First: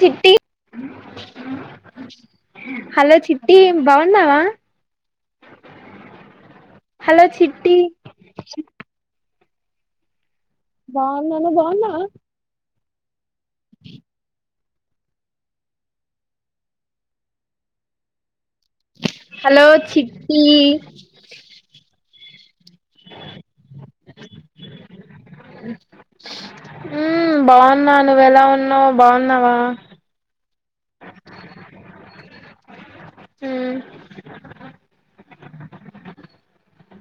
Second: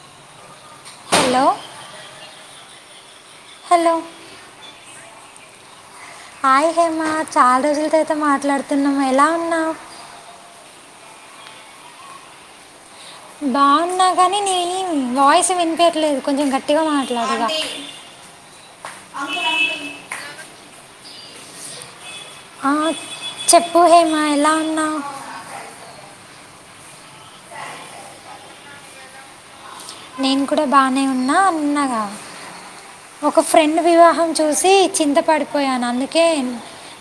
చిట్టి hello hello Chitti Chitti hello బాగున్నావా hi Hema hello చాలా చిట్టి రోజుల తర్వాత మాట్లాడుతున్నాము ఎలా ఉ బాగున్నాను నువ్వు బాగున్నా బాగున్నా గాని నీ వాయిస్ వినిపర్లేదు కొంచెం గట్టిగా మాట్లాడగా [inaudible] హలో చిట్టి. ఆహ్ చెప్పవే హేమ ఎలా ఉన్నావు. హ్మ్మ్ బాగున్నా నువ్వెలా ఉన్నావు బాగున్నావా. నేను కూడా బానే ఉన్నా అన్నాగా. ఒక మ్మ్ ఫ్రెండ్ వివాహం చూసి చింతా పడ్. పోయాను అందుకే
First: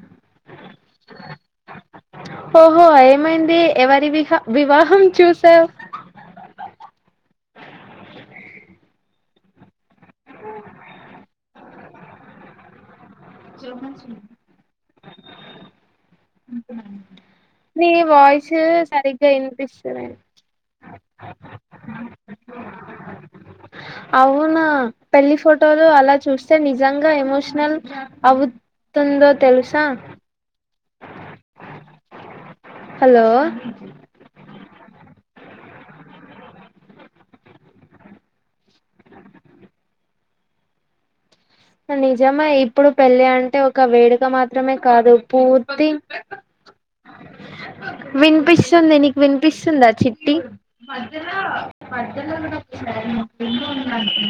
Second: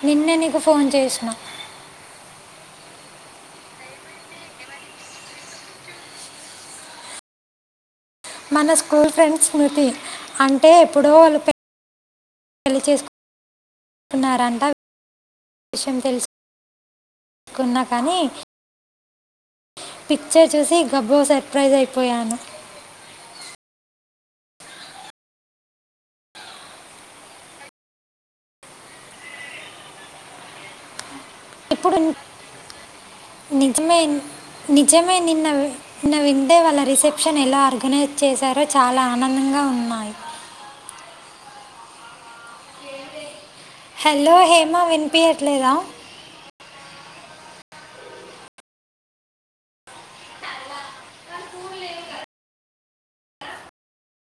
నిన్న నీకు ఫోన్ చేసిన. ఓహో ఏమైంది ఎవరి విహా వివాహం చూసావు. మన స్కూల్ ఫ్రెండ్ స్మృతి అంటే ఎప్పుడో వాళ్ళు పె పెళ్లి చేసుక్. విషయం [unintelligible] తెలుసుకున్నా మీ కానీ వాయిస్ సరిగా. వినిపిస్తలేదు. పిక్చర్ చూసి గబ్బో సర్ప్రైజ్ అయిపోయాను అవును పెళ్లి ఫోటోలు అలా చూస్తే నిజంగా ఎమోషనల్ అవు. తుందో తెలుసా. ఇప్పుడు. హలో. నిజమే నిజమే నిన్న నిన్న వింటే వాళ్ళ రిసెప్షన్ ఎలా ఆర్గనైజ్ చేశారో చాలా ఆనందంగా. ఉన్నాయి. సర్లే. నిజమే ఇప్పుడు పెళ్ళి అంటే ఒక వేడుక హలో హేమ మాత్రమే కాదు వినిపించట్లేదా పూర్తి. వినిపిస్తుంది నీకు వినిపిస్తుందా చిట్టి.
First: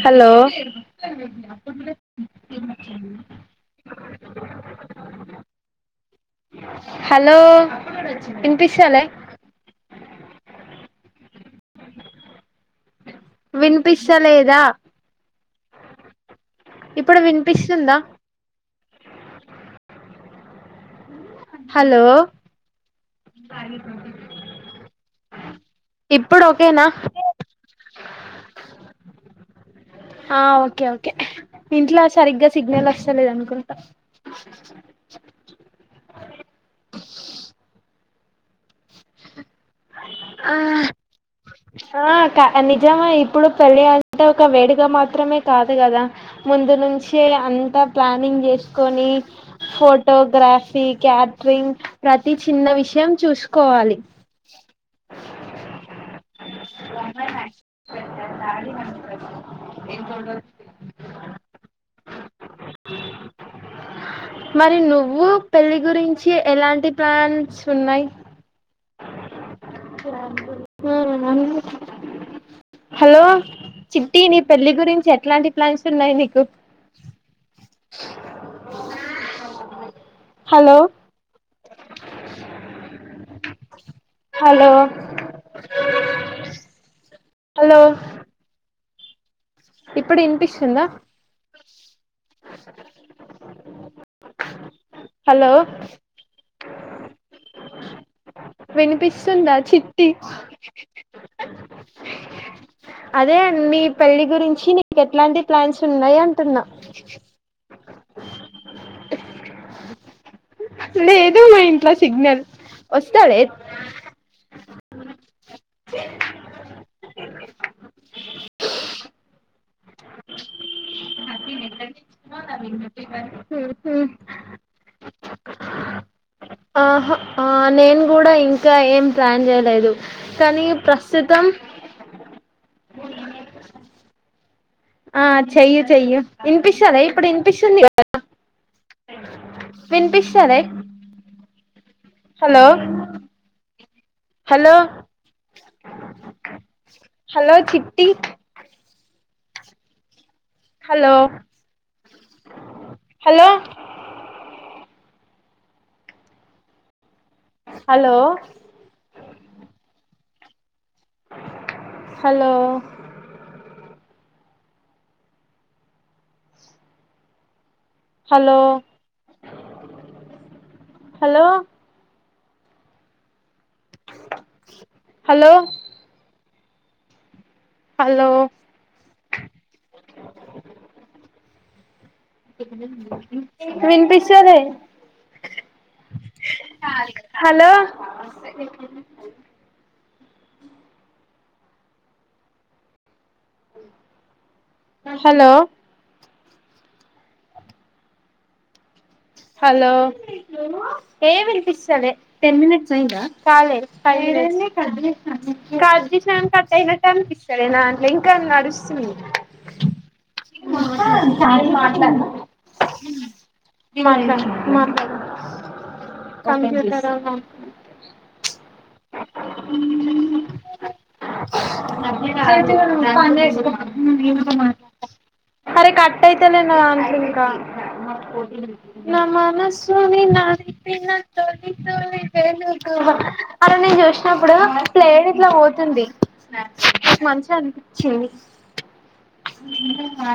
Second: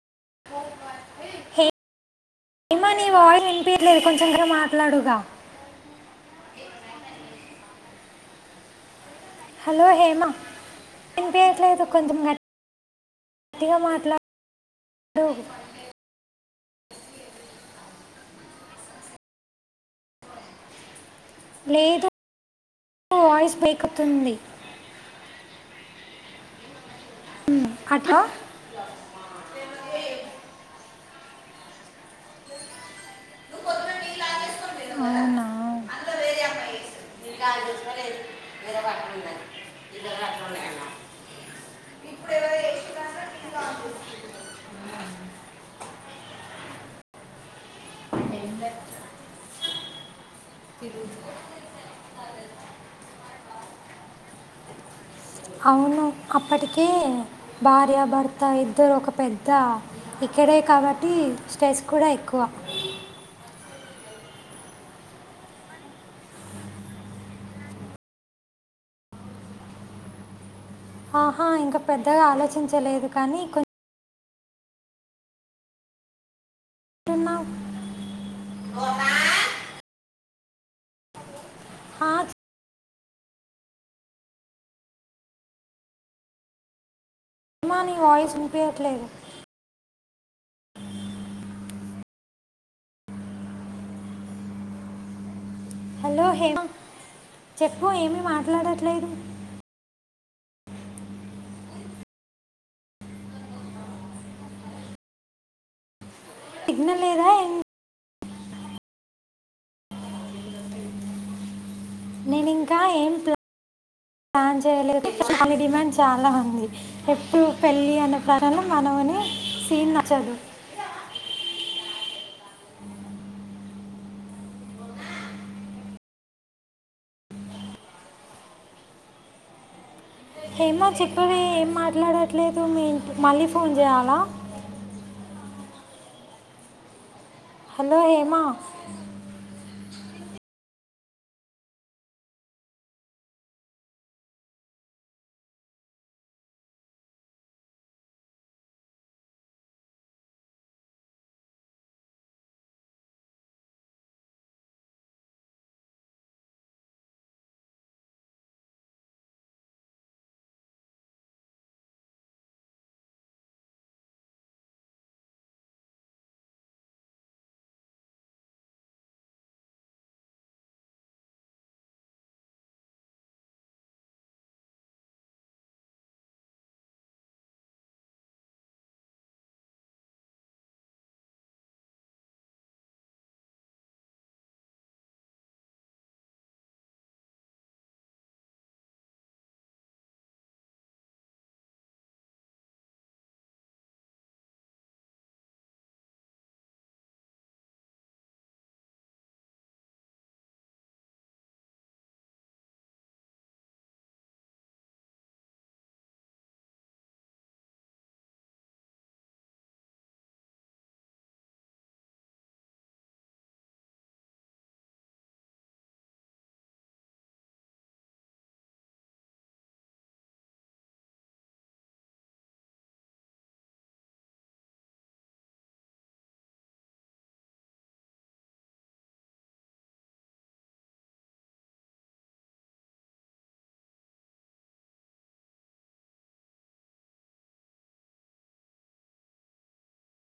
హలో. హెమా నీ వాయిస్ వినిపియట్లేదు కొంచెం గట్టిగా మాట్లాడుగా. హలో వినిపిస్తాలే. హలో హేమ వినిపియ్యట్లేదు కొంచెం గట్టి. వినిపిస్త లేదా. ఇప్పుడు వినిపిస్తుందా. హలో. లేదు వాయిస్ బ్రేక్ అవుతుంది ఇప్పుడు ఓకేనా. ఉమ్ అట్లా. ఆహ్ ఓకే ఓకే ఇంట్లో సరిగ్గా సిగ్నల్ వస్. చలేదు అనుకుంటా. అవునా [inaudible] ఆహ్. ఆహ్ అక్క నిజమే ఇప్పుడు పెళ్ళి అంటే ఒక వేడుక మాత్రమే కాదు కదా ముందు నుంచి. అంతా ప్లానింగ్ చేసుకుని ఫోటో. కాఫీ క్యాటరింగ్ ప్రతి చిన్న విషయం చూసుకోవాలి. అవును. అప్పటికి భార్య భర్త ఇద్దరు ఒక పెద్ద ఇక్కడే కాబట్టి. స్ట్రెస్ కూడా ఎక్కువ. మరి నువ్వు పెళ్లి గురించి ఎలాంటి ప్లాన్స్ ఉన్నాయి. ఆహా ఇంకా పెద్దగా ఆలోచించలేదు హలో కానీ చిట్. చి నీ పెళ్ళి గురించి ఎట్లాంటి ప్లాన్స్ ఉన్నాయి నీకు. కొంటున్నావు హలో. ఆహ్. హలో. హేమ హలో నీ వాయిస్ వినిపియట్లేదు. ఇప్పుడు వినిపిస్తుందా. హలో హలో హేమ చెప్పు ఏమి మాట్ వినిపిస్తుందా చిట్టి అదే మీ పళ్లి గురించి నీకు ఎట్లాంటి ప్లాన్స్ ఉన్నాయి అ సిగ్నల్ లేదా ఎం లేదు మా ఇంట్లో సిగ్నల్ నేను ఇంకా ఏం వస్తా లే ప్లాన్ చేయలేదు కాని డిమాండ్ చాలా ఉంది ఎప్పుడు పెళ్ళి అనే ప్రారంలో మనవుని సీన్ నచ్చదు హ్యాపీ నే కదండి ఆహ ఆ నేను కూడా ఇంకా ఏం ప్లాన్ చేయలేదు కానీ హేమ చెప్పవే ప్రస్తుతం ఏం మాట్లాడట్లేదు మీ మళ్ళీ ఫోన్ చేయాలా ఆ చెయ్యు చెయ్యు ఇనిపిస్తదా ఇప్పుడు వినిపిస్తుంది హలో హేమ వినిపిస్తలదా ఇప్ హలో హలో హలో చిట్టి hello hello hello hello hello hello hello hello [inaudible] వినిపిస్త లె హలో [inaudible] హలో హలో ఏమినిపిస్తాలే టెన్ మినట్స్ అయింద కాలే ఫైవ్ కట్ చేసిన గాని కట్ అయినట్లు అనిపిస్తలె నా దాంట్లో ఇంకా నడుస్తుంది [inaudible] కాల్ మాట్లాడిన మాట్లాడు మాట్లాడు కంప్యూటర్ [inaudible] [unintelligible] అరే కట్ అయితలే నా దాంట్లో ఇంకా నా మనస్సుని నలిపిన తొలి తొలి వెలుగువ అరా ను చూసినప్పుడు ప్లేన్ ఇట్లా పోతుంది మంచిగా అనిపిచ్చేది